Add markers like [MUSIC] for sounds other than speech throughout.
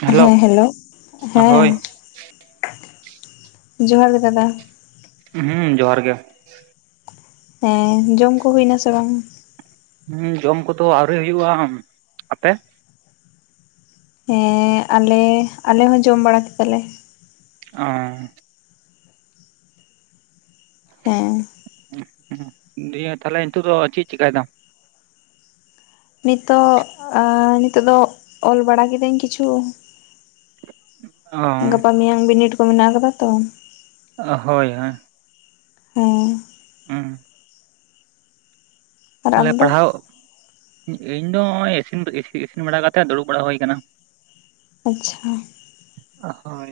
Hello ᱦᱳᱭ ᱦᱮᱸ ᱡᱚᱦᱟᱨ ᱜᱮ ᱫᱟᱫᱟ ᱦᱮᱸ ᱡᱚᱦᱟᱨ ᱜᱮ ᱦᱮᱸ ᱡᱚᱢ ᱠᱚ ᱦᱩᱭᱱᱟ ᱥᱮ ᱵᱟᱝ ᱦᱩᱸ ᱡᱚᱢ ᱠᱚᱫᱚ ᱟᱹᱣᱨᱤ ᱦᱩᱭᱩᱜᱼᱟ ᱟᱯᱮ ᱦᱮᱸ ᱟᱞᱮ ᱟᱞᱮ ᱦᱚᱸ ᱡᱚᱢ ᱵᱟᱲᱟ ᱠᱮᱫᱟᱞᱮ ᱚ ᱦᱮᱸ [UNINTELLIGIBLE] ᱫᱤᱭᱮ ᱛᱟᱦᱞᱮ ᱱᱤᱛᱚᱜ ᱫᱚ ᱪᱮᱫ ᱪᱮᱠᱟᱭ ᱫᱟᱢ? ᱱᱤᱛᱚᱜ ᱟᱻ ᱱᱤᱛᱚᱜ ᱫᱚ ᱚᱞ ᱵᱟᱲᱟ ᱠᱤᱫᱟᱹᱧ ᱠᱤᱪᱷᱩ ᱾ ᱜᱟᱯᱟ ᱢᱮᱭᱟᱝ ᱵᱤᱱᱤᱰ ᱠᱚ ᱢᱮᱱᱟᱜ ᱟᱠᱟᱫᱟ ᱛᱚ ᱾ ᱦᱚᱭ ᱦᱚᱭ ᱾ ᱦᱮᱸ ᱦᱩᱸ ᱟᱨ ᱟᱢ ᱛᱟᱦᱚᱞᱮ ᱫᱚ ᱯᱟᱲᱦᱟᱣ [UNINTELLIGIBLE] ᱤᱧ ᱫᱚ [UNINTELLIGIBLE] ᱤᱥᱤᱱ ᱤᱥᱤᱱ ᱵᱟᱲᱟ ᱠᱟᱛᱮᱜ ᱫᱩᱲᱩᱵ ᱵᱟᱲᱟ ᱦᱩᱭ ᱟᱠᱟᱱᱟ ᱾ ᱟᱪᱪᱷᱟ ᱾ ᱦᱚᱭ ᱾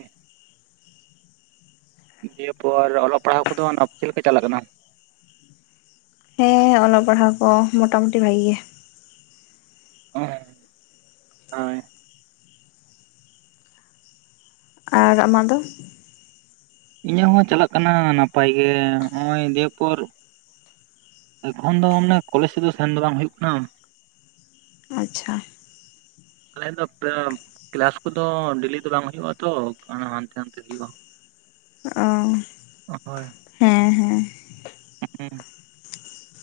ᱫᱤᱭᱮ ᱯᱚᱨ ᱚᱞᱚᱜ ᱯᱟᱲᱦᱟᱣ ᱠᱚᱫᱚ ᱚᱱᱟ ᱪᱮᱫᱮ ᱞᱮᱠᱟ ᱪᱟᱞᱟᱜ ᱠᱟᱱᱟ ᱾ ᱦᱮᱸ ᱚᱞᱚᱜ ᱯᱟᱲᱦᱟᱣ ᱠᱚ ᱢᱚᱴᱟ-ᱢᱩᱩᱴᱤ ᱵᱷᱟᱜᱤ ᱜᱮ᱾ [UNINTELLIGIBLE] ᱦᱚᱭ ᱟᱨ ᱟᱢᱟᱜ ᱫᱚ? ᱤᱧᱟᱹᱜ ᱦᱚᱸ ᱪᱟᱞᱟᱜ ᱠᱟᱱᱟ ᱱᱟᱯᱟᱭ ᱜᱮ ᱱᱚᱜ ᱚᱚᱭ ᱫᱤᱭᱮᱯᱚᱨ ᱮᱠᱷᱚᱱ ᱫᱚ ᱢᱟᱱ ᱠᱚᱞᱡᱽ ᱛᱮᱫᱚ ᱥᱮᱱ ᱫᱚ ᱵᱟᱝ ᱦᱚᱭᱚᱜ ᱠᱟᱱᱟ ᱾ ᱟᱪᱪᱷᱟ ᱾ [INAUDIBLE] ᱟᱞᱮ ᱫᱚ ᱠᱮᱞᱟᱥ ᱠᱚᱫᱚ ᱰᱮᱞᱤ ᱫᱚ ᱵᱟᱝ ᱦᱩᱭᱩᱜᱼᱟ ᱛᱚ ᱦᱟᱱᱛᱮ ᱱᱟᱱᱛᱮ ᱦᱩᱭᱩᱜᱼᱟ ᱾ ᱚ [UNINTELLIGIBLE] ᱦᱚᱭ ᱦᱮᱸ ᱦᱮᱸ [UNINTELLIGIBLE]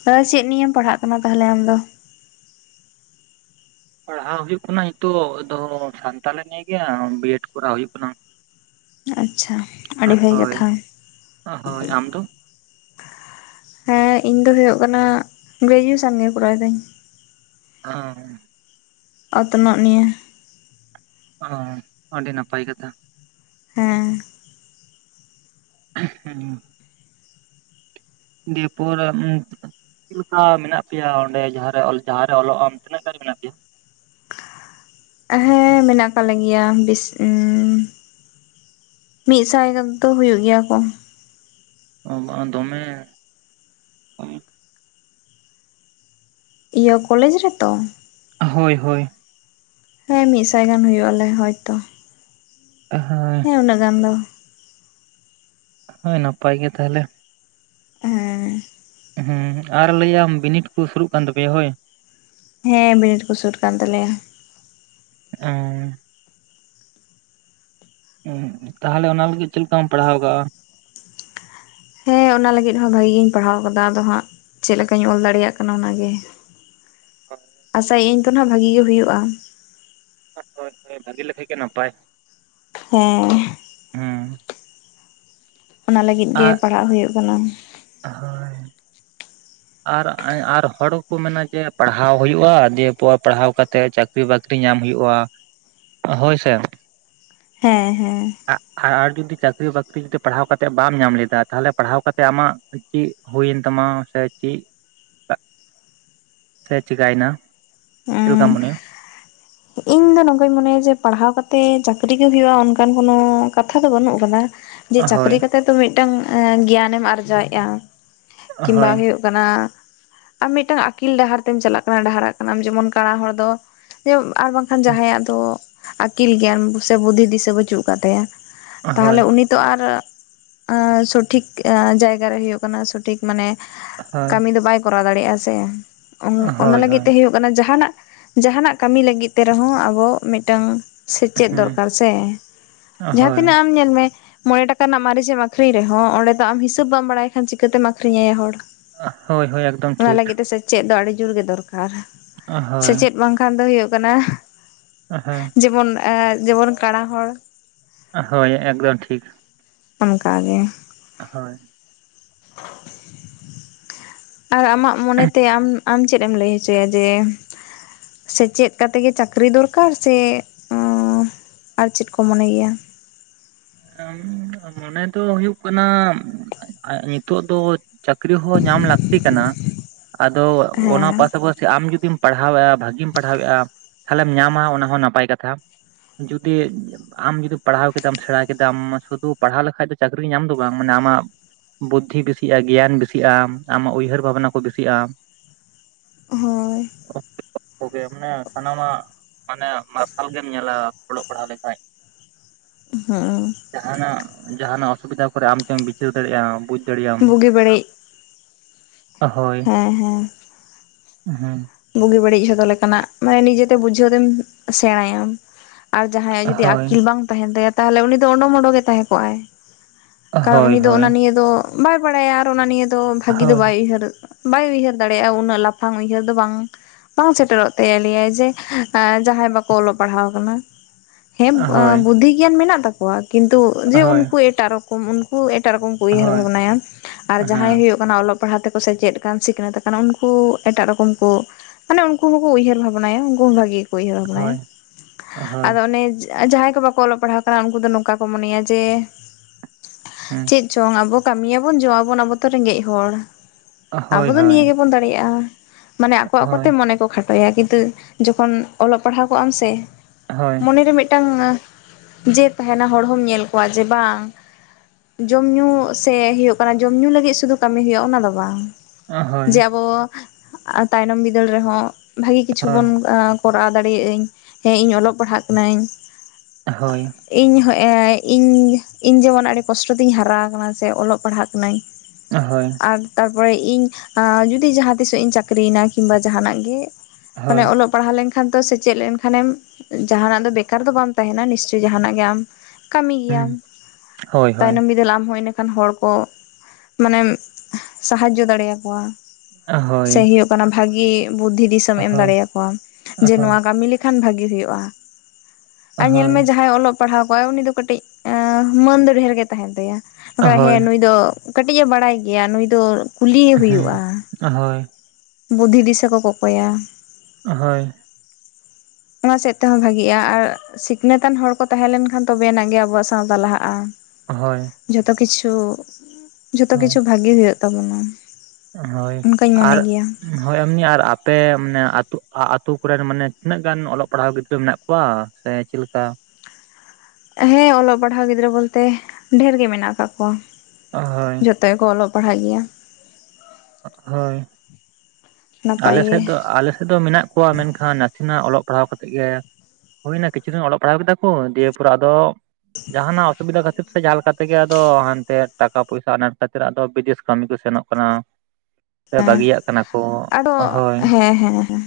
[UNINTELLIGIBLE] ᱪᱮᱫ ᱱᱤᱭᱮᱢ ᱯᱟᱲᱦᱟᱜ ᱠᱟᱱᱟ ᱛᱟᱦᱚᱞᱮ ᱟᱢᱫᱚ? ᱯᱟᱲᱦᱟᱣ ᱦᱩᱭᱩᱜ ᱠᱟᱱᱟ ᱱᱤᱛᱚᱜ ᱫᱚ ᱥᱟᱱᱛᱟᱞᱤ ᱱᱤᱭ ᱜᱮ ᱵᱤ ᱮᱰ ᱠᱚᱨᱟᱣ ᱦᱩᱭᱩᱜ ᱠᱟᱱᱟ ᱾ ᱟᱪᱪᱷᱟ ᱟᱹᱰᱤ [INAUDIBLE] ᱵᱷᱟᱹᱜᱤ ᱦᱚᱭ ᱠᱟᱛᱷᱟ [INAUDIBLE] ᱦᱚᱭ ᱟᱢ ᱫᱚ? [INAUDIBLE] ᱦᱮᱸ ᱤᱧ ᱫᱚ ᱦᱩᱭᱩᱜ ᱠᱟᱱᱟ ᱜᱨᱮᱡᱩᱭᱮᱥᱚᱱ ᱜᱮ ᱠᱚᱨᱟᱣ ᱫᱟᱹᱧ ᱾ [UNINTELLIGIBLE] ᱚᱛᱱᱚᱜ ᱱᱤᱭᱟᱹ ᱾ ᱚ [INAUDIBLE] ᱟᱹᱰᱤ ᱱᱟᱯᱟᱭ ᱠᱟᱛᱷᱟ ᱾ ᱦᱮᱸ ᱦᱮᱸᱻ ᱫᱤᱭᱮ ᱯᱚᱨ [UNINTELLIGIBLE] ᱪᱮᱫ ᱞᱮᱠᱟ ᱢᱮᱱᱟᱜ ᱯᱮᱭᱟ ᱚᱸᱰᱮ ᱡᱟᱦᱟᱸ ᱨᱮ ᱡᱟᱦᱟᱸ ᱨᱮ ᱚᱞᱚᱜ ᱟᱢ ᱛᱤᱱᱟᱹᱜ ᱜᱟᱱ ᱢᱮᱱᱟᱜ ᱯᱮᱭᱟ? ᱦᱮᱸ ᱢᱮᱱᱟᱜ ᱟᱠᱟᱫ ᱞᱮ ᱜᱮᱮᱭᱟ ᱵᱮᱥᱤ ᱢᱤᱫ ᱥᱟᱭ ᱫᱚ ᱦᱳᱭᱳᱜ ᱜᱮᱭᱟ ᱠᱚ ᱾ ᱚ [UNINTELLIGIBLE] ᱫᱚᱢᱮ ᱤᱭᱟᱹ ᱠᱚᱞᱮᱡᱽ ᱨᱮᱛᱚ? ᱦᱚᱭ ᱦᱚᱭ ᱦᱮᱸ ᱢᱤᱫ ᱥᱟᱭ ᱜᱟᱱ ᱦᱩᱭᱩᱜ ᱟᱞᱮ ᱦᱚᱭ ᱛᱚ ᱾ ᱦᱟᱸᱻ [UNINTELLIGIBLE] ᱜᱟᱱ ᱫᱚ ᱾ ᱦᱚᱭ ᱱᱟᱯᱟᱭ ᱜᱮ ᱛᱟᱦᱚᱞᱮ ᱾ ᱦᱮᱸ ᱦᱮᱸ ᱟᱨ ᱞᱟᱹᱭᱟᱢ ᱵᱤᱱᱤᱰ ᱠᱚ ᱥᱩᱨᱩᱜ ᱠᱟᱱ ᱛᱟᱯᱮᱭᱟ ᱦᱚᱭ? ᱦᱮᱸ ᱵᱤᱱᱤᱰ ᱠᱚ ᱥᱩᱨ ᱠᱟᱱ ᱛᱟᱞᱮᱭᱟ ᱾ ᱚᱸᱻ ᱛᱟᱦᱚᱞᱮ ᱚᱱᱟ ᱞᱟᱹᱜᱤᱫ ᱪᱮᱫ ᱞᱮᱠᱟᱢ ᱯᱟᱲᱦᱟᱣ ᱠᱟᱜᱼᱟ? ᱦᱮᱸ ᱚᱱᱟ ᱞᱟᱹᱜᱤᱫ ᱦᱚᱸ ᱵᱷᱟᱜᱤ ᱜᱮᱧ ᱯᱟᱲᱦᱟᱣ ᱟᱠᱟᱫᱟ ᱟᱫᱚ ᱦᱟᱸᱜ ᱪᱮᱫ ᱞᱮᱠᱟᱧ ᱚᱞ ᱫᱟᱲᱮᱭᱟᱜ ᱠᱟᱱᱟ ᱚᱱᱟᱜᱮ ᱾ [UNINTELLIGIBLE] ᱟᱥᱟᱭᱟᱹᱧ ᱛᱚ ᱟᱸᱜ ᱵᱷᱟᱜᱤ ᱜᱮ ᱦᱩᱭᱩᱜᱼᱟ ᱾ [UNINTELLIGIBLE] ᱵᱷᱟᱜᱤ ᱞᱮᱠᱷᱟ ᱜᱮ ᱱᱟᱯᱟᱭ ᱾ ᱦᱮᱸ ᱾ ᱚᱱᱟ ᱞᱟᱹᱜᱤᱫ ᱜᱮ ᱟᱨ ᱯᱟᱲᱦᱟᱜ ᱦᱩᱭᱩᱜ ᱠᱟᱱᱟ᱾ ᱦᱳᱭ ᱟᱨ ᱟᱨ ᱦᱚᱲᱠᱚ ᱢᱮᱱᱟ ᱡᱮ ᱯᱟᱲᱦᱟᱣ ᱦᱩᱭᱩᱜᱼᱟ ᱫᱮ ᱯᱟᱲᱦᱟᱣ ᱠᱟᱛᱮᱫ ᱪᱟᱠ ᱪᱟᱹᱠᱨᱤ ᱵᱟᱹᱠᱨᱤ ᱧᱟᱢ ᱦᱩᱭᱩᱜᱼᱟ᱾ ᱦᱳᱭ ᱥᱮᱮ ᱦᱮᱸ ᱦᱮᱸ ᱟᱨ ᱡᱩᱫᱤ ᱪᱟᱹᱠᱨᱤ ᱵᱟᱹᱠᱨᱤ ᱡᱩᱫᱤ ᱯᱟᱲᱦᱟᱣ ᱠᱟᱛᱮᱫ ᱵᱟᱢ ᱧᱟᱢ ᱞᱮᱫᱟ ᱛᱟᱦᱚᱞᱮ ᱯᱟᱲᱦᱟᱣ ᱠᱟᱛᱮ ᱟᱢᱟᱜ ᱪᱮᱫ ᱦᱩᱭᱮᱱ ᱛᱟᱢᱟ ᱥᱮ ᱪᱮᱫ [UNINTELLIGIBLE] ᱥᱮ ᱪᱤᱠᱟᱭᱮᱱᱟ ᱪᱮᱫ ᱞᱮᱠᱟᱢ ᱦᱮᱸ ᱢᱚᱱᱮᱭᱟ? ᱤᱧ ᱫᱚ ᱱᱚᱝᱠᱟᱧ ᱢᱚᱱᱮᱭᱟ ᱡᱮ ᱯᱟᱲᱦᱟᱣ ᱠᱟᱛᱮ ᱪᱟᱹᱠᱨᱤ ᱜᱮ ᱦᱩᱭᱩᱜᱼᱟ᱾ ᱚᱱᱠᱟᱱ ᱠᱳᱱᱳ ᱠᱟᱛᱷᱟ ᱫᱚ ᱵᱟᱹᱱᱩᱜ ᱟᱠᱟᱫᱟ᱾ ᱡᱮ ᱦᱳᱭ ᱪᱟᱹᱠᱨᱤ ᱠᱟᱛᱮᱜ ᱛᱚ ᱢᱤᱫᱴᱟᱝ ᱜᱮᱭᱟᱱᱮᱢ ᱟᱨᱡᱟᱣᱮᱫᱼᱟ ᱠᱤᱝᱵᱟ ᱦᱳᱭ ᱦᱳᱭᱳᱜ ᱠᱟᱱᱟ᱾ ᱟᱨ ᱢᱤᱫᱴᱟᱝ ᱟᱹᱠᱤᱞ ᱰᱟᱦᱟᱨ ᱛᱮᱢ ᱪᱟᱞᱟᱜ ᱠᱟᱱᱟ ᱰᱟᱦᱟᱨᱟᱜ ᱠᱟᱱᱟᱢ ᱡᱮᱢᱚᱱ ᱠᱟᱬᱟ ᱦᱚᱲ ᱫᱚ ᱡᱮ ᱟᱨ ᱵᱟᱝ ᱠᱷᱟᱱ ᱡᱟᱦᱟᱸᱭᱟᱜ ᱫᱚ ᱟᱹᱠᱤᱞ ᱜᱮᱭᱟᱱ ᱥᱮ ᱵᱩᱫᱽᱫᱷᱤ ᱫᱤᱥᱟᱹ ᱵᱟᱹᱪᱩᱜ ᱟᱠᱟᱫ ᱛᱟᱭᱟ᱾ ᱦᱳᱭ ᱛᱟᱦᱚᱞᱮ ᱩᱱᱤ ᱛᱚ ᱟᱨ ᱥᱚᱴᱷᱤᱠ ᱡᱟᱭᱜᱟ ᱨᱮ ᱦᱩᱭᱩᱜ ᱠᱟᱱᱟ᱾ ᱥᱚᱴᱷᱤᱠ ᱢᱟᱱᱮ ᱦᱳᱭ ᱠᱟᱹᱢᱤ ᱫᱚ ᱵᱟᱭ ᱠᱚᱨᱟᱣ ᱫᱟᱲᱮᱭᱟᱜᱼᱟ ᱥᱮ ᱚᱱᱟ ᱦᱳᱭ ᱞᱟᱹᱜᱤᱫ ᱦᱳᱭ ᱛᱮ ᱦᱳᱭᱳᱜ ᱡᱟᱦᱟᱱᱟᱜ ᱡᱟᱦᱟᱱᱟᱜ ᱠᱟᱹᱢᱤ ᱞᱟᱹᱜᱤᱫ ᱛᱮ ᱨᱮᱦᱚᱸ ᱟᱵᱚ ᱢᱤᱫᱴᱟᱝ ᱥᱮᱪᱮᱫ ᱦᱩᱸ ᱫᱚᱨᱠᱟᱨ ᱥᱮ ᱡᱟᱦᱟᱸ ᱦᱳᱭ ᱛᱤᱱᱟᱹᱜ ᱟᱢ ᱧᱮᱞ ᱢᱮ ᱢᱚᱬᱮ ᱴᱟᱠᱟ ᱨᱮᱱᱟᱜ ᱢᱟᱹᱨᱤᱪᱮᱢ ᱟᱠᱷᱨᱤᱧ ᱨᱮᱦᱚᱸ ᱚᱸᱰᱮ ᱫᱚ ᱟᱢ ᱦᱤᱥᱟᱹᱵ ᱵᱟᱢ ᱵᱟᱲᱟᱭ ᱠᱷᱟᱱ ᱪᱤᱠᱟᱹᱛᱮᱢ ᱟᱠᱷᱨᱤᱧ ᱟᱭᱟ ᱦᱚᱲ ᱦᱳᱭ ᱦᱳᱭ ᱮᱠᱫᱚᱢ ᱚᱱᱟ ᱴᱷᱤᱠ ᱞᱟᱹᱜᱤᱫ ᱛᱮ ᱥᱮᱪᱮᱫ ᱫᱚ ᱟᱹᱰᱤ ᱡᱳᱨ ᱜᱮ ᱫᱚᱨᱠᱟᱨ ᱦᱳᱭ ᱥᱮᱪᱮᱫ ᱵᱟᱝ ᱠᱷᱟᱱ ᱫᱚ ᱦᱩᱭᱩᱜ ᱠᱟᱱᱟ᱾ ᱚ ᱦᱮᱸ ᱡᱮᱢᱚᱱ ᱡᱮᱢᱚᱱ ᱠᱟᱬᱟ ᱦᱚᱲ ᱦᱳᱭ ᱮᱠᱫᱚᱢ ᱴᱷᱤᱠ ᱚᱱᱠᱟᱜᱮ ᱦᱳᱭ [INAUDIBLE] ᱟᱨ ᱟᱢᱟᱜ ᱢᱚᱱᱮᱛᱮ ᱟᱢ ᱟᱢ ᱪᱮᱫ ᱮᱢ ᱞᱟᱹᱭ ᱦᱚᱪᱚᱭᱟ ᱡᱮ ᱥᱮᱪᱮᱫ ᱠᱟᱛᱮᱜ ᱜᱮ ᱪᱟᱹᱠᱨᱤ ᱫᱚᱨᱠᱟᱨ ᱥᱮ ᱟᱨ ᱪᱮᱫ ᱠᱚ ᱢᱚᱱᱮ ᱜᱮᱭᱟ? ᱢᱚᱱᱮ ᱫᱚ ᱦᱩᱭᱩᱜ ᱠᱟᱱᱟ ᱱᱤᱛᱚᱜ ᱫᱚ ᱪᱟᱹᱠᱨᱤ ᱦᱚᱸ ᱧᱟᱢ ᱞᱟᱹᱠᱛᱤ ᱠᱟᱱᱟ ᱟᱫᱚ ᱚᱱᱟ ᱦᱮᱸ ᱯᱟᱥᱟᱯᱟᱥᱤ ᱥᱮ ᱟᱢ ᱡᱩᱫᱤᱢ ᱯᱟᱲᱦᱟᱣᱮᱫᱼᱟ ᱵᱷᱟᱹᱜᱤᱢ ᱯᱟᱲᱦᱟᱣᱮᱫᱼᱟ ᱛᱟᱦᱚᱞᱮᱢ ᱧᱟᱢᱟ ᱚᱱᱟ ᱦᱚᱸ ᱱᱟᱯᱟᱭ ᱠᱟᱛᱷᱟ ᱡᱩᱫᱤ ᱟᱢ ᱡᱩᱫᱤ ᱯᱟᱲᱦᱟᱣ ᱠᱮᱫᱟᱢ ᱥᱮᱬᱟ ᱠᱮᱫᱟᱢ ᱥᱩᱫᱩ ᱯᱟᱲᱦᱟᱣ ᱞᱮᱠᱷᱟᱱᱡ ᱫᱚ ᱪᱟᱹᱠᱨᱤ ᱧᱟᱢ ᱫᱚ ᱵᱟᱝ ᱢᱟᱱᱮ ᱟᱢᱟᱜ ᱵᱩᱫᱽᱫᱷᱤ ᱵᱮᱥᱤᱜᱼᱟ ᱜᱮᱭᱟᱱ ᱵᱮᱥᱤᱜᱼᱟᱢ ᱟᱢᱟᱜ ᱩᱭᱦᱟᱹᱨ ᱵᱷᱟᱵᱱᱟ ᱠᱚ ᱵᱮᱥᱤᱜᱼᱟ᱾ ᱦᱳᱭ [INAUDIBLE] ᱜᱮ ᱢᱟᱱᱮ ᱥᱟᱱᱟᱢᱟᱜ ᱢᱟᱱᱮ ᱢᱟᱨᱥᱟᱞ ᱜᱮᱢ ᱧᱮᱞᱟ ᱚᱞᱚᱜ ᱯᱟᱲᱦᱟᱜ ᱞᱮᱠᱷᱟᱡ ᱦᱮᱸ ᱡᱟᱦᱟᱱᱟᱜ ᱡᱟᱦᱟᱱᱟᱜ ᱚᱥᱩᱵᱤᱫᱷᱟ ᱠᱚᱨᱮ ᱟᱢᱛᱮᱢ ᱵᱤᱪᱟᱹᱨ ᱫᱟᱲᱮᱭᱟᱜᱼᱟ ᱵᱩᱡᱽ ᱫᱟᱲᱮᱭᱟᱜ ᱵᱩᱜᱤ ᱵᱟᱹᱲᱤᱡ ᱦᱳᱭ ᱦᱮᱸ ᱦᱮᱸ ᱦᱮᱸ ᱵᱩᱜᱤ ᱵᱟᱹᱲᱤᱡ ᱡᱷᱚᱛᱚ ᱞᱮᱠᱟᱱᱟᱜ ᱢᱟᱱᱮ ᱱᱤᱡᱮᱛᱮ ᱵᱩᱡᱷᱟᱹᱣ ᱛᱮᱢ ᱥᱮᱬᱟᱭᱟᱢ ᱟᱨ ᱡᱟᱦᱟᱸᱭᱟᱜ ᱡᱩᱫᱤ ᱦᱳᱭ, ᱟᱹᱠᱤᱞ ᱵᱟᱝ ᱛᱟᱦᱮᱱ ᱛᱟᱭᱟ ᱛᱟᱦᱚᱞᱮ ᱩᱱᱤ ᱫᱚ ᱚᱰᱩᱢ ᱚᱰᱚᱠᱮ ᱛᱟᱦᱮᱸ ᱠᱚᱜᱼᱟᱭ ᱠᱟᱨᱚᱱ ᱦᱳᱭ, ᱦᱳᱭ, ᱩᱱᱤ ᱫᱚ ᱚᱱᱟ ᱱᱤᱭᱮ ᱫᱚ ᱵᱟᱭ ᱵᱟᱲᱟᱭᱟ ᱟᱨ ᱚᱱᱟ ᱱᱤᱭᱮ ᱫᱚ ᱵᱷᱟᱹᱜᱤ ᱫᱚ ᱵᱟᱭ ᱦᱳᱭ, ᱩᱭᱦᱟᱹᱨ ᱵᱟᱭ ᱩᱭᱦᱟᱹᱨ ᱫᱟᱲᱮᱭᱟᱜᱼᱟ ᱩᱱᱟᱹᱜ ᱞᱟᱯᱷᱟᱝ ᱩᱭᱦᱟᱹᱨ ᱫᱚ ᱵᱟᱝ ᱵᱟᱝ ᱥᱮᱴᱮᱨᱚᱜ ᱛᱟᱭᱟ ᱞᱮᱭᱟᱭ ᱡᱮ ᱡᱟᱦᱟᱸᱭ ᱵᱟᱠᱚ ᱚᱞᱚᱜ ᱯᱟᱲᱦᱟᱣ ᱠᱟᱱᱟ᱾ ᱦᱮᱸ ᱦᱳᱭ, ᱵᱩᱫᱽᱫᱷᱤ ᱜᱮᱭᱟᱱ ᱢᱮᱱᱟᱜ ᱛᱟᱠᱚᱣᱟ ᱠᱤᱱᱛᱩ ᱡᱮ ᱦᱳᱭ, ᱩᱱᱠᱩ ᱮᱴᱟᱜ ᱨᱚᱠ ᱩᱱᱠᱩ ᱮᱴᱟᱜ ᱨᱚᱠᱚᱢ ᱠᱚ ᱩᱭᱦᱟᱹᱨ ᱦᱳᱭ, ᱵᱷᱟᱵᱱᱟᱭᱟ ᱟᱨ ᱡᱟᱦᱟᱸᱭ ᱦᱮᱸ, ᱦᱩᱭᱩᱜ ᱚᱞᱚᱜ ᱯᱟᱲᱦᱟᱜ ᱛᱮᱠᱚ ᱥᱮ ᱪᱮᱫ ᱠᱟᱱ ᱥᱤᱠᱷᱱᱟᱹᱛ ᱠᱟᱱᱟ ᱩᱱᱠᱩ ᱮᱴᱟᱜ ᱨᱚᱠᱚᱢ ᱠᱚ ᱢᱟᱱᱮ ᱩᱱᱠᱩ ᱦᱚᱸᱠᱚ ᱩᱭᱦᱟᱹᱨ ᱵᱷᱟᱵᱱᱟᱭᱟ ᱩᱱᱠᱩ ᱦᱚᱸ ᱵᱷᱟᱜᱤ ᱩᱭᱦᱟᱹᱨ ᱵᱟᱱᱟᱭᱮᱢ ᱦᱳᱭ, ᱦᱳᱭ, ᱟᱫᱚ ᱚᱱᱮ ᱡᱟᱦᱟᱸᱭ ᱠᱚ ᱵᱟᱠᱚ ᱚᱞᱚᱜ ᱯᱟᱲᱦᱟᱣ ᱠᱟᱱᱟ ᱩᱱᱠᱩ ᱫᱚ ᱱᱚᱝᱠᱟ ᱠᱚ ᱢᱚᱱᱮᱭᱟ ᱡᱮ ᱦᱮᱸ, ᱪᱮᱫ ᱪᱚᱝ ᱟᱵᱚ ᱠᱟᱹᱢᱤᱭᱟ ᱵᱚᱱ ᱡᱚᱢᱟ ᱵᱚᱱ ᱟᱵᱚ ᱫᱚ ᱨᱮᱸᱜᱮᱡ ᱦᱚᱲ ᱦᱳᱭ, ᱦᱳᱭ, ᱦᱳᱭ, ᱦᱳᱭ, ᱦᱳᱭ, ᱟᱵᱚ ᱫᱚ ᱱᱤᱭᱟᱹ ᱜᱮᱵᱚᱱ ᱫᱟᱲᱮᱭᱟᱜᱼᱟ᱾ ᱢᱟᱱᱮ ᱟᱠᱚ ᱟᱠᱚᱛᱮ ᱢᱚᱱᱮ ᱠᱚ ᱠᱷᱟᱴᱚᱭᱟ ᱠᱤᱱᱛᱩ ᱡᱚᱠᱷᱚᱱ ᱚᱞᱚᱜ ᱯᱟᱲᱦᱟᱣ ᱠᱚᱜ ᱟᱢ ᱥᱮ ᱦᱳᱭ, ᱦᱳᱭ, ᱦᱳᱭ, ᱦᱳᱭ, ᱦᱩᱸ, ᱦᱳᱭ, ᱦᱳᱭ, ᱦᱳᱭ, ᱦᱳᱭ, ᱢᱚᱱᱮᱨᱮ ᱢᱤᱫᱴᱟᱝ ᱡᱮ ᱛᱟᱦᱮᱱᱟ ᱦᱚᱲ ᱦᱚᱢ ᱧᱮᱞ ᱠᱚᱣᱟ ᱡᱮ ᱵᱟᱝ ᱡᱚᱢ ᱧᱩ ᱥᱮ ᱦᱤᱭᱳᱜ ᱠᱟᱱᱟ ᱡᱚᱢ ᱧᱩ ᱞᱟᱹᱜᱤᱫ ᱥᱩᱫᱩ ᱠᱟᱹᱢᱤ ᱦᱳᱭᱳᱜᱼᱟ ᱚᱱᱟ ᱫᱚ ᱵᱟᱝ ᱡᱮ ᱟᱵᱚ ᱛᱟᱭᱱᱚᱢ ᱵᱤᱫᱟᱹᱞ ᱨᱮᱦᱚᱸ ᱵᱷᱟᱹᱜᱤ ᱠᱤᱪᱷᱩ ᱵᱚᱱ ᱠᱚᱨᱟᱣ ᱫᱟᱲᱮᱭᱟᱜ ᱟᱹᱧ ᱦᱮᱸ ᱤᱧ ᱚᱞᱚᱜ ᱯᱟᱲᱦᱟᱜ ᱠᱟᱹᱱᱟᱹᱧ ᱦᱳᱭ ᱤᱧ ᱦᱚᱸ ᱮ ᱤᱧ ᱤᱧ ᱡᱮᱢᱚᱱ ᱟᱹᱰᱤ ᱠᱚᱥᱴᱚ ᱛᱤᱧ ᱦᱟᱨᱟ ᱟᱠᱟᱱᱟ ᱥᱮ ᱚᱞᱚᱜ ᱯᱟᱲᱦᱟᱜ ᱠᱟᱹᱱᱟᱹᱧ ᱦᱳᱭ ᱟᱨ ᱛᱟᱨᱯᱚᱨᱮ ᱤᱧ ᱟᱸ ᱡᱩᱫᱤ ᱡᱟᱦᱟᱸ ᱛᱤᱥᱚᱜ ᱤᱧ ᱪᱟᱹᱠᱨᱤᱭᱮᱱᱟ ᱠᱤᱢᱵᱟ ᱡᱟᱦᱟᱱᱟᱜ ᱜᱮ ᱢᱟᱱᱮ ᱚᱞᱚᱜ ᱯᱟᱲᱦᱟᱣ ᱞᱮᱱᱠᱷᱟᱱ ᱛᱚ ᱥᱮᱪᱮᱫ ᱞᱮᱱᱠᱷᱟᱱ ᱮᱢ ᱡᱟᱦᱟᱱᱟᱜ ᱫᱚ ᱵᱮᱠᱟᱨ ᱫᱚ ᱵᱟᱢ ᱛᱟᱦᱮᱱᱟ ᱱᱤᱥᱪᱳᱭ ᱡᱟᱦᱟᱱᱟᱜ ᱜᱮ ᱟᱢ ᱠᱟᱹᱢᱤ ᱜᱮᱭᱟᱢ ᱦᱳᱭ, ᱛᱟᱭᱱᱚᱢ ᱵᱤᱫᱟᱹᱞ ᱟᱢᱦᱚ ᱤᱱᱟ ᱠᱷᱟᱱ ᱦᱚᱲ ᱠᱚ ᱢᱟᱱᱮᱢ ᱥᱟᱦᱟᱡᱽᱡᱚ ᱫᱟᱲᱮ ᱭᱟᱠᱚᱣᱟ ᱥᱮ ᱦᱤᱭᱳᱜ ᱠᱟᱱᱟ ᱵᱷᱟᱜᱤ ᱵᱩᱫᱽᱫᱷᱤ ᱫᱤᱥᱟᱹᱢ ᱮᱢ ᱫᱟᱲᱮᱭᱟᱠᱚᱣᱟ ᱡᱮ ᱱᱚᱶᱟ ᱠᱟᱹᱢᱤ ᱞᱮᱠ ᱠᱷᱟᱱ ᱵᱷᱟᱜᱤ ᱦᱩᱭᱩᱜᱼᱟ ᱟᱨ ᱧᱮᱞ ᱢᱮ ᱡᱟᱦᱟᱸᱭ ᱚᱞᱚᱜ ᱯᱟᱲᱦᱟᱣ ᱠᱚᱣᱟᱜ ᱩᱱᱤ ᱫᱚ ᱠᱟᱹᱴᱤᱡ ᱮᱸᱻ ᱢᱟᱹᱱ ᱫᱚ ᱰᱷᱮᱨ ᱜᱮ ᱛᱟᱦᱮᱱ ᱛᱟᱭᱟ ᱦᱮᱸ ᱱᱩᱭ ᱫᱚ ᱠᱟᱹᱴᱤᱡ ᱮ ᱵᱟᱲᱟᱭ ᱜᱮᱭᱟ ᱱᱩᱭ ᱫᱚ ᱠᱩᱞᱤᱭᱮ ᱦᱩᱭᱩᱜᱼᱟ ᱦᱳᱭ ᱵᱩᱫᱷᱤ ᱫᱤᱥᱟᱹ ᱠᱚ ᱠᱚᱠᱚᱭᱟ ᱦᱳᱭ ᱚᱱᱟ ᱥᱮᱫ ᱛᱮᱦᱚᱸ ᱵᱷᱟᱹᱜᱤᱜᱼᱟ ᱟᱨ ᱥᱤᱠᱷᱱᱟᱹᱛ ᱟᱱ ᱦᱚᱲ ᱠᱚ ᱛᱟᱦᱮᱸ ᱞᱮᱱᱠᱷᱟᱱ ᱛᱚᱵᱮ ᱟᱱᱟᱜ ᱜᱮ ᱟᱵᱚᱣᱟᱜ ᱥᱟᱶᱛᱟ ᱞᱟᱦᱟᱜᱼᱟ ᱦᱳᱭ ᱡᱚᱛᱚ ᱠᱤᱪᱷᱩ ᱡᱚᱛᱚ ᱠᱤᱪᱷᱩ ᱦᱳᱭ, ᱵᱷᱟᱹᱜᱮ ᱦᱩᱭᱩᱜ ᱛᱟᱵᱳᱱᱟ᱾ ᱦᱳᱭ ᱟᱨ ᱦᱳᱭ ᱮᱢᱱᱤ ᱟᱨ ᱟᱯᱮ ᱢᱟᱱᱮ ᱟᱹᱛᱳ ᱟᱹᱛᱳ ᱠᱚᱨᱮᱱ ᱢᱟᱱᱮ ᱛᱤᱱᱟᱹᱜ ᱜᱟᱱ ᱚᱞᱚᱜ ᱯᱟᱲᱦᱟᱣ ᱜᱤᱫᱽᱨᱟᱹ ᱢᱮᱱᱟᱜ ᱣᱟ ᱥᱮ ᱪᱮᱫ ᱞᱮᱠᱟ ᱦᱮᱸ ᱚᱞᱚᱜ ᱯᱟᱲᱦᱟᱣ ᱜᱤᱫᱽᱨᱟᱹ ᱵᱚᱞᱛᱮ ᱰᱷᱮᱨ ᱜᱮ ᱢᱮᱱᱟᱜ ᱟᱠᱟᱫ ᱠᱚᱣᱟ ᱦᱳᱭ ᱛᱮ ᱠᱚ ᱚᱞᱚᱜ ᱯᱟᱲᱦᱟᱜ ᱜᱮᱭᱟ ᱦᱳᱭ ᱱᱟᱯᱟᱭ ᱟᱞᱮ ᱜᱮ ᱥᱮᱫ ᱫᱚ ᱟᱞᱮ ᱥᱮᱫ ᱫᱚ ᱢᱮᱱᱟᱜ ᱠᱚᱣᱟ ᱢᱮᱱᱠᱷᱟᱱ ᱱᱟᱥᱮᱱᱟᱜ ᱚᱞᱚᱜ ᱯᱟᱲᱦᱟᱣ ᱠᱟᱛᱮᱜ ᱜᱮ ᱦᱩᱭᱱᱟ ᱠᱤᱪᱷᱩ ᱫᱤᱱ ᱚᱞᱚᱜ ᱯᱟᱲᱦᱟᱣ ᱠᱮᱫᱟ ᱠᱚ ᱫᱤᱭᱮ ᱯᱚᱨ ᱟᱫᱚ ᱡᱟᱦᱟᱱᱟᱜ ᱚᱥᱩᱵᱤᱫᱷᱟ ᱠᱷᱟᱹᱛᱤᱨ ᱥᱮ ᱡᱟᱦᱟ ᱞᱮᱠᱟ ᱛᱮᱜᱮ ᱟᱫᱚ ᱦᱟᱱᱛᱮ ᱴᱟᱠᱟ ᱯᱩᱭᱥᱟ ᱟᱱᱟᱴ ᱠᱷᱟᱹᱛᱤᱨ ᱟᱫᱚ ᱵᱤᱫᱮᱥ ᱠᱟᱹᱢᱤ ᱠᱚ ᱥᱮᱱᱚᱜ ᱠᱟᱱᱟ ᱥᱮ ᱵᱟᱹᱜᱤᱭᱟᱜ ᱠᱟᱱᱟ ᱠᱚ ᱛᱚ ᱦᱳᱭ ᱦᱮᱸᱻᱦᱮᱸᱻ ᱦᱮᱸᱻ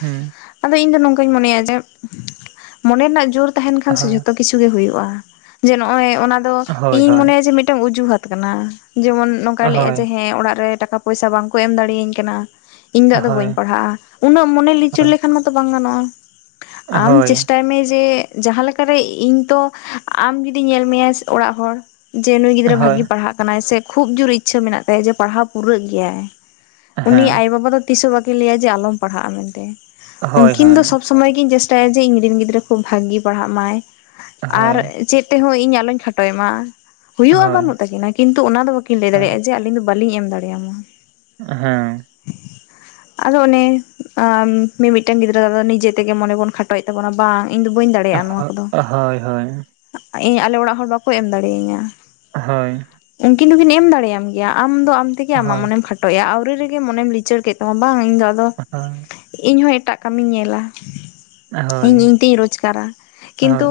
ᱦᱮᱸ ᱟᱫᱚ ᱤᱧ ᱫᱚ ᱱᱚᱝᱠᱟᱹᱧ ᱢᱚᱱᱮᱭᱟ ᱡᱮ ᱢᱚᱱᱮ ᱨᱮᱱᱟᱜ ᱡᱳᱨ ᱛᱟᱦᱮᱱ ᱠᱷᱟᱱ ᱥᱮ ᱦᱳᱭ ᱡᱷᱚᱛᱚ ᱜᱮ ᱠᱤᱪᱷᱩ ᱜᱮ ᱦᱩᱭᱩᱜᱼᱟ ᱡᱮ ᱱᱚᱜᱼᱚᱭ ᱚᱱᱟ ᱫᱚ ᱦᱳᱭ ᱤᱧᱤᱧ ᱦᱳᱭ ᱢᱚᱱᱮᱭᱟ ᱡᱮ ᱢᱤᱫᱴᱟᱝ ᱩᱡᱩ ᱦᱟᱛ ᱠᱟᱱᱟ ᱡᱮᱢᱚᱱ ᱱᱚᱝᱠᱟᱭ ᱞᱟᱹᱭᱼᱟ ᱦᱳᱭ ᱡᱮ ᱦᱮᱸ ᱚᱲᱟᱜ ᱨᱮ ᱴᱟᱠᱟ ᱯᱚᱭᱥᱟ ᱵᱟᱝᱠᱚ ᱮᱢ ᱫᱟᱲᱮᱭᱟᱹᱧ ᱠᱟᱱᱟ ᱤᱧ ᱫᱚ ᱟᱫᱚ ᱦᱳᱭ ᱵᱟᱹᱧ ᱯᱟᱲᱦᱟᱜᱼᱟ ᱩᱱᱟᱹᱜ ᱢᱚᱱᱮ ᱞᱤᱪᱟᱹᱲ ᱞᱮᱠᱷᱟᱱ ᱢᱟᱛᱚ ᱵᱟᱝ ᱜᱟᱱᱚᱜᱼᱟ ᱟᱢ ᱦᱳᱭ ᱪᱮᱥᱴᱟᱭ ᱢᱮ ᱡᱮ ᱡᱟᱦᱟᱸ ᱞᱮᱠᱟᱨᱮ ᱤᱧ ᱛᱚ ᱟᱢ ᱡᱩᱫᱤ ᱧᱮᱞ ᱢᱮᱭᱟ ᱚᱲᱟᱜ ᱦᱚᱲ ᱡᱮ ᱱᱩᱭ ᱜᱤᱫᱽᱨᱟᱹ ᱵᱷᱟᱜᱤ ᱦᱳᱭ ᱯᱟᱲᱦᱟᱜ ᱠᱟᱱᱟᱭ ᱥᱮ ᱠᱷᱩᱵ ᱡᱳᱨ ᱤᱪᱪᱷᱟᱹ ᱢᱮᱱᱟᱜ ᱛᱟᱭᱟ ᱡᱮ ᱯᱟᱲᱦᱟᱣ ᱯᱩᱨᱟᱹᱜ ᱜᱮᱭᱟᱭ ᱩᱱᱤ ᱦᱮᱸ ᱟᱭᱳ ᱵᱟᱵᱟ ᱫᱚ ᱛᱤᱥ ᱦᱚᱸ ᱵᱟᱹᱠᱤᱱ ᱞᱟᱹᱭᱟ ᱡᱮ ᱟᱞᱚᱢ ᱯᱟᱲᱦᱟᱜᱼᱟ ᱢᱮᱱᱛᱮ ᱦᱳᱭ ᱩᱱᱠᱤᱱ ᱫᱚ ᱦᱳᱭ ᱥᱚᱵ ᱥᱚᱢᱚᱭ ᱠᱤᱱ ᱪᱮᱥᱴᱟᱭᱟ ᱡᱮ ᱤᱧ ᱨᱮᱱ ᱜᱤᱫᱽᱨᱟᱹ ᱠᱷᱩᱵ ᱵᱷᱟᱜᱤ ᱯᱟᱲᱦᱟᱜ ᱢᱟᱭ ᱟᱨ ᱦᱳᱭ ᱪᱮᱫ ᱛᱮᱦᱚᱸ ᱤᱧ ᱟᱞᱚᱧ ᱠᱷᱟᱴᱚᱭ ᱮ ᱢᱟ ᱦᱩᱭᱩᱜᱼᱟ ᱦᱳᱭ ᱵᱟᱹᱱᱩᱜ ᱛᱟᱹᱠᱤᱱᱟ ᱠᱤᱱᱛᱩ ᱚᱱᱟ ᱫᱚ ᱵᱟᱹᱠᱤᱱ ᱞᱟᱹᱭ ᱦᱮᱸ ᱫᱟᱲᱮᱭᱟᱜ-ᱟ ᱡᱮ ᱟᱞᱤᱧ ᱫᱚ ᱵᱟᱹᱞᱤᱧ ᱮᱢ ᱫᱟᱲᱮᱭᱟᱢᱟ ᱦᱮᱸ ᱟᱫᱚ ᱚᱱᱮ ᱢᱤᱢᱤᱫᱴᱟᱝ ᱜᱤᱫᱽᱨᱟᱹ ᱫᱚ ᱱᱤᱡᱮ ᱛᱮᱜᱮ ᱢᱚᱱᱮ ᱵᱚᱱ ᱠᱷᱟᱴᱚᱭᱮᱫ ᱛᱟᱵᱚᱱᱟ ᱵᱟᱝ ᱤᱧ ᱫᱚ ᱵᱟᱹᱧ ᱫᱟᱲᱮᱭᱟᱜᱼᱟ ᱫᱟᱲᱮᱭᱟᱜᱼᱟ ᱱᱚᱶᱟ ᱠᱚᱫᱚ ᱦᱳᱭ ᱦᱳᱭ ᱤᱧ ᱟᱞᱮ ᱚᱲᱟᱜ ᱦᱚᱲ ᱵᱟᱠᱚ ᱮᱢ ᱫᱟᱲᱮ ᱤᱧᱟ ᱦᱳᱭ ᱩᱱᱠᱤᱱ ᱫᱚᱠᱤᱱ ᱮᱢ ᱫᱟᱲᱮᱭᱟᱢ ᱜᱮᱭᱟ ᱟᱢ ᱫᱚ ᱟᱢ ᱛᱮᱜᱮ ᱦᱳᱭ ᱟᱢᱟᱜ ᱦᱳᱭ ᱢᱚᱱᱮᱢ ᱠᱷᱟᱴᱚᱭᱮᱫᱼᱟ ᱴᱟᱭᱮᱜ-ᱟ ᱟᱣᱨᱤ ᱨᱮᱜᱮ ᱢᱚᱱᱮᱢ ᱞᱤᱪᱟᱹᱲ ᱠᱮᱫ ᱛᱟᱢᱟ ᱵᱟᱝ ᱤᱧᱫᱚ ᱟᱫᱚ ᱦᱳᱭ ᱤᱧ ᱮᱴᱟᱜ ᱠᱟᱹᱢᱤᱧ ᱧᱮᱞᱟ ᱦᱳᱭ ᱤᱧ ᱤᱧ ᱛᱤᱧ ᱨᱚᱡᱽᱜᱟᱨᱟ ᱠᱤᱱᱛᱩ ᱦᱳᱭ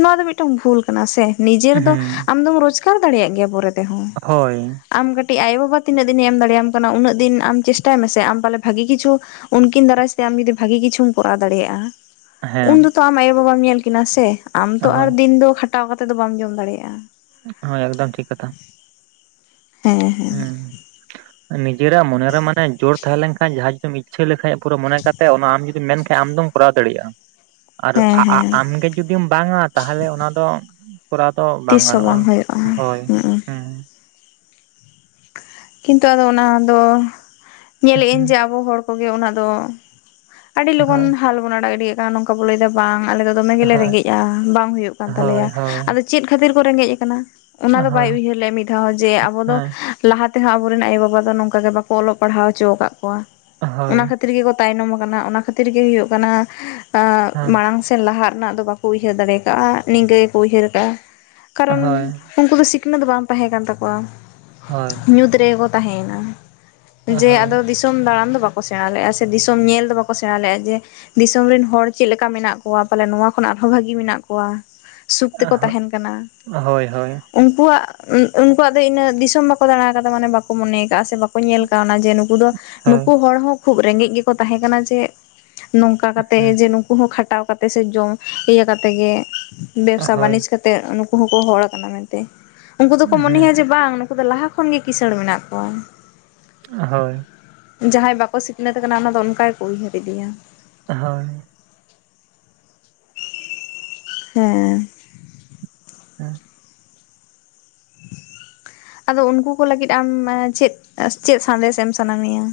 ᱱᱚᱣᱟ ᱫᱚ ᱢᱤᱫᱴᱟᱝ ᱵᱷᱩᱞ ᱠᱟᱱᱟ ᱥᱮ ᱱᱤᱡᱮᱨ ᱫᱚ ᱦᱩᱸ ᱟᱢᱫᱚᱢ ᱨᱳᱡᱽᱜᱟᱨ ᱫᱟᱲᱮᱭᱟᱜ ᱜᱮᱭᱟ ᱯᱚᱨᱮᱛᱮ ᱛᱮ ᱦᱚᱸ ᱦᱳᱭ ᱟᱢ ᱠᱟᱹᱴᱤᱡ ᱟᱭᱳ ᱵᱟᱵᱟ ᱛᱤᱱᱟᱹᱜ ᱫᱤᱱᱮ ᱮᱢ ᱫᱟᱲᱮᱭᱟᱢ ᱠᱟᱱᱟ ᱩᱱᱟᱹᱜ ᱫᱤᱱ ᱟᱢ ᱪᱮᱥᱴᱟᱭ ᱢᱮᱥᱮ ᱟᱢᱯᱟᱞᱮ ᱵᱷᱟᱜᱤ ᱠᱤᱪᱷᱩ ᱩᱱᱠᱤᱱ ᱫᱟᱨᱟᱭ ᱛᱮ ᱟᱢ ᱡᱩᱫᱤ ᱵᱷᱟᱜᱤ ᱠᱤᱪᱷᱩᱢ ᱠᱚᱨᱟᱣ ᱫᱟᱲᱮᱭᱟᱜᱼᱟ ᱦᱮᱸ ᱩᱱ ᱫᱚ ᱛᱚ ᱟᱢ ᱟᱭᱳ ᱵᱟᱵᱟᱢ ᱧᱮᱞ ᱠᱤᱱᱟ ᱥᱮ ᱟᱢ ᱛᱚ ᱟᱨ ᱦᱳᱭ ᱫᱤᱱ ᱫᱚ ᱠᱷᱟᱴᱟᱣ ᱠᱟᱛᱮᱜ ᱫᱚ ᱵᱟᱢ ᱡᱚᱢ ᱫᱟᱲᱮᱭᱟᱜ-ᱟ᱾ ᱦᱳᱭ ᱮᱠᱫᱚᱢ ᱴᱷᱤᱠ ᱠᱟᱛᱷᱟ ᱦᱮᱸ ᱦᱮᱸ ᱱᱤᱡᱮᱨᱟᱜ ᱢᱚᱱᱮᱨᱮ ᱢᱟᱱᱮ ᱡᱳᱨ ᱛᱟᱦᱮᱸᱞᱮᱱ ᱠᱷᱟᱡ ᱡᱟᱦᱟᱸ ᱡᱩᱫᱤᱢ ᱤᱪᱪᱷᱟᱹ ᱞᱮᱠᱷᱟᱡ ᱯᱩᱨᱟᱹ ᱢᱚᱱᱮ ᱠᱟᱛᱮ ᱚᱱᱟ ᱟᱢ ᱡᱩᱫᱤᱢ ᱢᱮᱱᱠᱷᱟᱡ ᱟᱢ ᱫᱚᱢ ᱠᱚᱨᱟᱣ ᱫᱟᱲᱮᱜ-ᱟ ᱟᱨ ᱦᱮᱸ ᱟ ᱟ ᱦᱮᱸ ᱟᱢᱜᱮ ᱡᱩᱫᱤᱢ ᱵᱟᱝᱟ ᱛᱟᱦᱚᱞᱮ ᱚᱱᱟ ᱫᱚ ᱠᱚᱨᱟᱣ ᱫᱚ ᱵᱟᱝ ᱛᱤᱥ ᱦᱚᱸ ᱜᱟᱱᱚᱜᱼᱟ ᱦᱩᱭᱩᱜᱼᱟ ᱦᱳᱭ ᱦᱩᱸ ᱦᱩᱸ ᱠᱤᱱᱛᱩ ᱟᱫᱚ ᱚᱱᱟ ᱫᱚ ᱧᱮᱞᱮᱫ ᱟᱹᱧ ᱦᱩᱸ, ᱡᱮ ᱟᱵᱚ ᱦᱚᱲ ᱠᱚᱜᱮ ᱚᱱᱟ ᱫᱚ, ᱟᱹᱰᱤ ᱞᱚᱜᱚᱱ ᱦᱳᱭ ᱦᱟᱞ ᱵᱚᱱ ᱟᱲᱟᱜ ᱜᱤᱰᱤᱠᱟᱜ ᱠᱟᱱᱟ ᱱᱚᱝᱠᱟ ᱵᱚ ᱞᱟᱹᱭᱮᱫᱟ ᱵᱟᱝ ᱟᱞᱮ ᱫᱚ ᱫᱚᱢᱮ ᱜᱮᱞᱮ ᱦᱳᱭ ᱨᱮᱸᱜᱮᱡᱼᱟ ᱵᱟᱝ ᱦᱩᱭᱩᱜ ᱠᱟᱱ ᱦᱳᱭ ᱛᱟᱞᱮᱭᱟ ᱦᱳᱭ ᱟᱫᱚ ᱪᱮᱫ ᱠᱷᱟᱹᱛᱤᱨ ᱠᱚ ᱨᱮᱸᱜᱮᱡ ᱟᱠᱟᱱᱟ ᱚᱱᱟ ᱫᱚ ᱵᱟᱭ ᱦᱳᱭ ᱩᱭᱦᱟᱹᱨ ᱞᱮᱫ ᱟ ᱢᱤᱫ ᱫᱷᱟᱣ ᱡᱮ ᱟᱵᱚ ᱫᱚ ᱦᱮᱸ ᱞᱟᱦᱟ ᱛᱮᱦᱚᱸ ᱟᱵᱚᱨᱮᱱ ᱟᱭᱩ ᱵᱟᱵᱟ ᱫᱚ ᱱᱚᱝᱠᱟ ᱜᱮ ᱵᱟᱠᱚ ᱚᱞᱚᱜ ᱯᱟᱲᱦᱟᱣ ᱚᱪᱚᱣᱟᱠᱟᱫ ᱠᱚᱣᱟ ᱦᱳᱭ ᱚᱱᱟ ᱠᱷᱟᱹᱛᱤᱨ ᱜᱮ ᱛᱟᱭᱱᱚᱢ ᱟᱠᱟᱱᱟ ᱚᱱᱟ ᱠᱷᱟᱹᱛᱤᱨ ᱜᱮ ᱦᱩᱭᱩᱜ ᱠᱟᱱᱟ ᱟᱸ ᱦᱮᱸ ᱢᱟᱲᱟᱝ ᱥᱮ ᱞᱟᱦᱟᱜ ᱨᱮᱱᱟᱜ ᱫᱚ ᱵᱟᱠᱚ ᱩᱭᱦᱟᱹᱨ ᱫᱟᱲᱮ ᱠᱟᱜ-ᱟ ᱱᱤᱝᱠᱟᱹ ᱜᱮᱠᱚ ᱩᱭᱦᱟᱹᱨ ᱠᱟᱜ-ᱟ ᱠᱟᱨᱚᱱ ᱦᱳᱭ ᱩᱱᱠᱩ ᱫᱚ ᱥᱤᱠᱷᱱᱟᱹᱛ ᱫᱚ ᱵᱟᱝ ᱛᱟᱦᱮᱸ ᱠᱟᱱ ᱛᱟᱠᱚᱣᱟ ᱦᱳᱭ ᱧᱩᱛ ᱨᱮᱜᱮ ᱠᱚ ᱛᱟᱦᱮᱸᱭᱮᱱᱟ ᱦᱳᱭ ᱡᱮ ᱟᱫᱚ ᱫᱤᱥ ᱫᱤᱥᱚᱢ ᱫᱟᱬᱟᱱ ᱫᱚ ᱵᱟᱠᱚ ᱥᱮᱬᱟ ᱞᱮᱫ-ᱟ ᱥᱮ ᱫᱤᱥᱚᱢ ᱧᱮᱞ ᱫᱚ ᱵᱟᱠᱚ ᱥᱮᱬᱟ ᱞᱮᱫ-ᱟ ᱡᱮ ᱫᱤᱥᱚᱢ ᱨᱮᱱ ᱦᱚᱲ ᱪᱮᱫ ᱞᱮᱠᱟ ᱢᱮᱱᱟᱜ ᱠᱚᱣᱟ ᱯᱟᱞᱮ ᱱᱚᱶᱟ ᱠᱷᱚᱱᱟᱜ ᱟᱨᱦᱚᱸ ᱵᱷᱟᱜᱤ ᱢᱮᱱᱟᱜ ᱠᱚᱣᱟ ᱥᱩᱠ ᱛᱮᱠᱚ ᱦᱳᱭ ᱛᱟᱦᱮᱱ ᱠᱟᱱᱟ ᱦᱳᱭ ᱦᱳᱭ ᱩᱱᱠᱩᱣᱟᱜ ᱩᱱᱠᱩᱣᱟᱜ ᱫᱚ ᱤᱱᱟᱹ ᱫᱤᱥᱚᱢ ᱵᱟᱠᱚ ᱫᱟᱬᱟ ᱟᱠᱟᱫᱟ ᱢᱟᱱᱮ ᱵᱟᱠᱚ ᱢᱚᱱᱮᱭ ᱟᱠᱟᱜᱼᱟ ᱥᱮ ᱵᱟᱠᱚ ᱠᱚ ᱧᱮᱞ ᱠᱟᱣᱱᱟ ᱡᱮ ᱱᱩᱠᱩ ᱫᱚ ᱦᱳᱭ ᱱᱩᱠᱩ ᱦᱚᱲ ᱦᱚᱸ ᱠᱷᱩᱵᱽ ᱨᱮᱸᱜᱮᱡ ᱜᱮᱠᱚ ᱛᱟᱦᱮᱸ ᱠᱟᱱᱟ ᱡᱮ ᱱᱚᱝᱠᱟ ᱦᱩᱸ ᱠᱟᱛᱮᱜ ᱡᱮ ᱱᱩᱠᱩ ᱦᱚᱸ ᱠᱷᱟᱴᱟᱣ ᱠᱟᱛᱮᱜ ᱥᱮ ᱡᱚᱢ ᱤᱭᱟᱹ ᱠᱟᱛᱮ ᱜᱮ, ᱵᱮᱵᱽᱥᱟ ᱦᱳᱭ ᱵᱟᱹᱱᱤᱡᱽ ᱠᱟᱛᱮᱜ ᱱᱩᱠᱩ ᱦᱚᱸᱠᱚ ᱦᱚᱲ ᱠᱟᱱᱟ ᱢᱮᱱᱛᱮ ᱩᱱᱠᱩ ᱫᱚᱠᱚ ᱢᱚᱱᱮᱭᱟ ᱦᱩᱸ ᱡᱮ ᱵᱟᱝ ᱩᱱᱠᱩ ᱫᱚ ᱞᱟᱦᱟ ᱠᱷᱚᱱ ᱜᱮ ᱠᱤᱥᱟᱹᱬ ᱢᱮᱱᱟᱜ ᱠᱚᱣᱟ [INAUDIBLE] ᱦᱳᱭ ᱡᱟᱦᱟᱸᱭ ᱵᱟᱠᱚ ᱥᱤᱠᱷᱱᱟᱹᱛ ᱟᱠᱟᱱᱟ ᱚᱱᱟ ᱫᱚ ᱚᱱᱠᱟ ᱜᱮ ᱠᱚ ᱩᱭᱦᱟᱹᱨ ᱤᱫᱤᱭᱟ ᱦᱳᱭ ᱦᱮᱸ ᱦᱮᱸ [INAUDIBLE] ᱟᱫᱚ ᱩᱱᱠᱩ ᱠᱚ ᱞᱟᱹᱜᱤᱫ ᱟᱢ ᱪᱮᱫ ᱪᱮᱫ ᱥᱟᱸᱫᱮᱥ ᱮᱢ ᱥᱟᱱᱟ ᱢᱮᱭᱟ,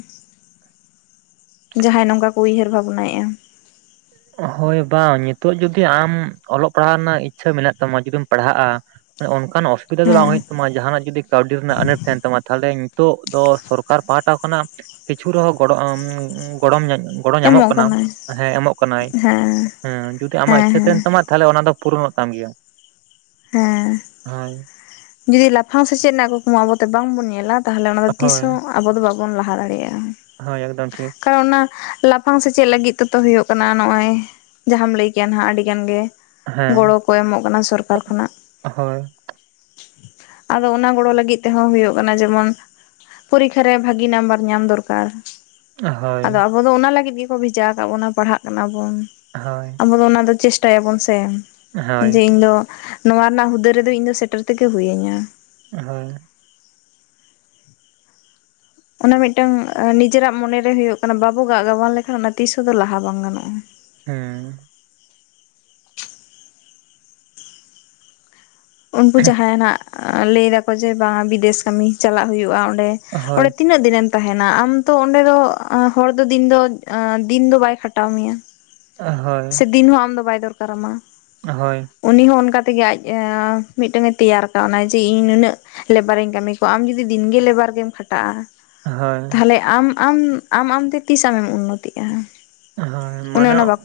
ᱡᱟᱦᱟᱸᱭ ᱱᱚᱝᱠᱟ ᱠᱚ ᱩᱭᱦᱟᱹᱨ ᱵᱷᱟᱵᱽᱱᱟᱭᱮᱜ-ᱟ ᱦᱳᱭ ᱵᱟᱝ ᱱᱤᱛᱚᱜ ᱡᱩᱫᱤ ᱟᱢ ᱚᱞᱚᱜ ᱯᱟᱲᱦᱟᱣ ᱨᱮᱱᱟᱜ ᱤᱪᱪᱷᱟᱹ ᱢᱮᱱᱟᱜ ᱛᱟᱢᱟ ᱡᱩᱫᱤᱢ ᱯᱟᱲᱦᱟᱜ-ᱟ ᱚᱱᱠᱟᱱ ᱚᱥᱩᱵᱤᱫᱷᱟ ᱫᱚ ᱵᱟᱝ ᱦᱮᱸ ᱦᱩᱭᱩᱜ ᱛᱟᱢᱟ ᱡᱟᱦᱟᱱᱟᱜ ᱡᱩᱫᱤ ᱠᱟᱹᱣᱰᱤ ᱨᱮᱱᱟᱜ ᱟᱱᱟᱴ ᱛᱟᱦᱮᱱ ᱛᱟᱢᱟ ᱛᱟᱦᱚᱞᱮ ᱱᱤᱛᱚᱜ ᱫᱚ ᱥᱚᱨᱠᱟᱨ ᱯᱟᱦᱟᱴᱟ ᱠᱷᱚᱱᱟᱜ ᱠᱤᱪᱷᱩ ᱨᱮᱦᱚᱸ ᱜᱚᱲ ᱟᱢ ᱜᱚᱲᱚᱢ ᱜᱚᱲᱚ ᱧᱟᱢᱚᱜ ᱮᱢᱚᱜ ᱠᱟᱱᱟ ᱠᱟᱱᱟᱭ ᱦᱮᱸ ᱮᱢᱚᱜ ᱦᱮᱸ ᱦᱩᱸ ᱡᱩᱫᱤ ᱟᱢᱟᱜ ᱦᱮᱸ ᱤᱪᱪᱷᱟᱹ ᱦᱮᱸ ᱛᱟᱦᱮᱱ ᱛᱟᱢᱟ ᱛᱟᱦᱚᱞᱮ ᱚᱱᱟ ᱫᱚ ᱯᱩᱨᱚᱱᱚᱜ ᱛᱟᱢ ᱜᱮᱭᱟ ᱦᱮᱸ ᱦᱳᱭ ᱡᱩᱫᱤ ᱞᱟᱯᱷᱟᱝ ᱥᱮᱪᱮᱫ ᱨᱮᱱᱟᱜ ᱠᱩᱠᱢᱩ ᱟᱵᱚ ᱵᱟᱝᱵᱚᱱ ᱧᱮᱞᱟ ᱛᱟᱦᱚᱞᱮ ᱚᱱᱟ ᱫᱚ ᱛᱤᱥ ᱦᱳᱭ ᱦᱚᱸ ᱟᱵᱚ ᱫᱚ ᱵᱟᱵᱚᱱ ᱞᱟᱦᱟ ᱫᱟᱲᱮᱭᱟᱜᱼᱟ᱾ ᱦᱳᱭ ᱮᱠᱫᱚᱢ ᱴᱷᱤᱠ ᱠᱟᱨᱚᱱ ᱚᱱᱟ ᱞᱟᱯᱷᱟᱝ ᱥᱮᱪᱮᱫ ᱞᱟᱹᱜᱤᱫ ᱛᱮᱛᱚ ᱦᱩᱭᱩᱜ ᱠᱟᱱᱟ ᱱᱚᱜ-ᱚᱭ ᱡᱟᱦᱟᱸᱢ ᱞᱟᱹᱭ ᱠᱮᱭᱟ ᱦᱟᱸᱜ ᱟᱹᱰᱤ ᱜᱟᱱᱜᱮ ᱦᱮᱸ ᱜᱚᱲᱚ ᱠᱚ ᱮᱢᱚᱜ ᱠᱟᱱᱟ ᱥᱚᱨᱠᱟᱨ ᱠᱷᱚᱱᱟᱜ ᱦᱳᱭ ᱟᱫᱚ ᱚᱱᱟ ᱜᱚᱲᱚ ᱞᱟᱹᱜᱤᱫ ᱛᱮᱦᱚᱸ ᱦᱩᱭᱩᱜ ᱠᱟᱱᱟ ᱡᱮᱢᱚᱱ ᱯᱚᱨᱤᱠᱷᱟ ᱨᱮ ᱵᱷᱟᱹᱜᱤ ᱱᱟᱢᱵᱟᱨ ᱧᱟᱢ ᱫᱚᱨᱠᱟᱨ ᱟᱫᱚ ᱦᱳᱭ ᱟᱵᱚ ᱫᱚ ᱚᱱᱟ ᱞᱟᱹᱜᱤᱫ ᱜᱮᱠᱚ ᱵᱷᱮᱡᱟ ᱟᱠᱟᱫ ᱵᱚᱱᱟ ᱯᱟᱲᱦᱟᱜ ᱠᱟᱱᱟ ᱵᱚᱱ ᱦᱳᱭ ᱟᱵᱚᱫᱚ ᱚᱱᱟ ᱫᱚ ᱪᱮᱥᱴᱟᱭᱟᱵᱚᱱ ᱥᱮ ᱦᱳᱭ ᱡᱮ ᱤᱧ ᱫᱚ ᱱᱚᱣᱟ ᱨᱮᱱᱟᱜ ᱦᱩᱫᱟᱹᱨ ᱨᱮᱫᱚ ᱤᱧᱫᱚ ᱥᱮᱴᱮᱨ ᱛᱮᱜᱮ ᱦᱩᱭᱤᱧᱟᱹ ᱦᱳᱭ ᱚᱱᱟ ᱢᱤᱫᱴᱟᱝ ᱱᱤᱡᱮᱨᱟᱜ ᱢᱚᱱᱮᱨᱮ ᱦᱩᱭᱩᱜ ᱠᱟᱱᱟ ᱵᱟᱵᱚ ᱜᱟᱜ ᱜᱟᱵᱟᱱ ᱞᱮᱠᱷᱟᱱ ᱚᱱᱟ ᱛᱤᱥᱦᱚᱸ ᱫᱚ ᱞᱟᱦᱟ ᱵᱟᱝ ᱜᱟᱱᱚᱜᱼᱟ᱾ ᱦᱩᱸ ᱩᱱᱠᱩ ᱡᱟᱦᱟᱭᱱᱟᱜ ᱞᱟᱹᱭ ᱫᱟᱠᱚ ᱡᱮ ᱵᱟᱝᱟ ᱵᱤᱫᱮᱥ ᱠᱟᱹᱢᱤ ᱪᱟᱞᱟᱜ ᱦᱩᱭᱩᱜᱼᱟ ᱚᱸᱰᱮ ᱦᱳᱭ ᱚᱸᱰᱮ ᱛᱤᱱᱟᱹᱜ ᱫᱤᱱ ᱮᱢ ᱛᱟᱦᱮᱱᱟ ᱟᱢ ᱛᱚ ᱚᱸᱰᱮ ᱫᱚ ᱦᱚᱲ ᱫᱚ ᱫᱤᱱ ᱫᱚ ᱫᱤᱱ ᱫᱚ ᱵᱟᱭ ᱠᱷᱟᱴᱟᱣ ᱢᱮᱭᱟ ᱦᱳᱭ ᱥᱮ ᱫᱤᱱ ᱦᱚᱸ ᱟᱢ ᱫᱚ ᱵᱟᱭ ᱫᱚᱨᱠᱟᱨᱟᱢᱟ ᱦᱳᱭ ᱩᱱᱤ ᱦᱚᱸ ᱚᱱᱠᱟ ᱛᱮᱜᱮ ᱟᱡ ᱢᱤᱫᱴᱟᱝᱮ ᱛᱮᱭᱟᱨ ᱠᱟᱣᱱᱟᱭ ᱡᱮ ᱤᱧ ᱱᱩᱱᱟᱹᱜ ᱞᱮᱵᱟᱨᱤᱧ ᱠᱟᱹᱢᱤ ᱠᱚᱣᱟ ᱟᱢ ᱡᱩᱚᱫᱤ ᱫᱤᱱᱜᱮ ᱞᱮᱵᱟᱨ ᱜᱮᱢ ᱠᱷᱟᱴᱟᱜ-ᱟ ᱦᱳᱭ ᱛᱟᱦᱞᱮ ᱟᱢ ᱟᱢ ᱟᱢ ᱟᱢᱛᱮ ᱛᱤᱥ ᱟᱢᱮᱢ ᱩᱱᱱᱚᱛᱤᱜᱼᱟ ᱦᱳᱭ ᱚᱱᱮ ᱢᱟᱱᱮ ᱚᱱᱟ ᱵᱟᱠᱚ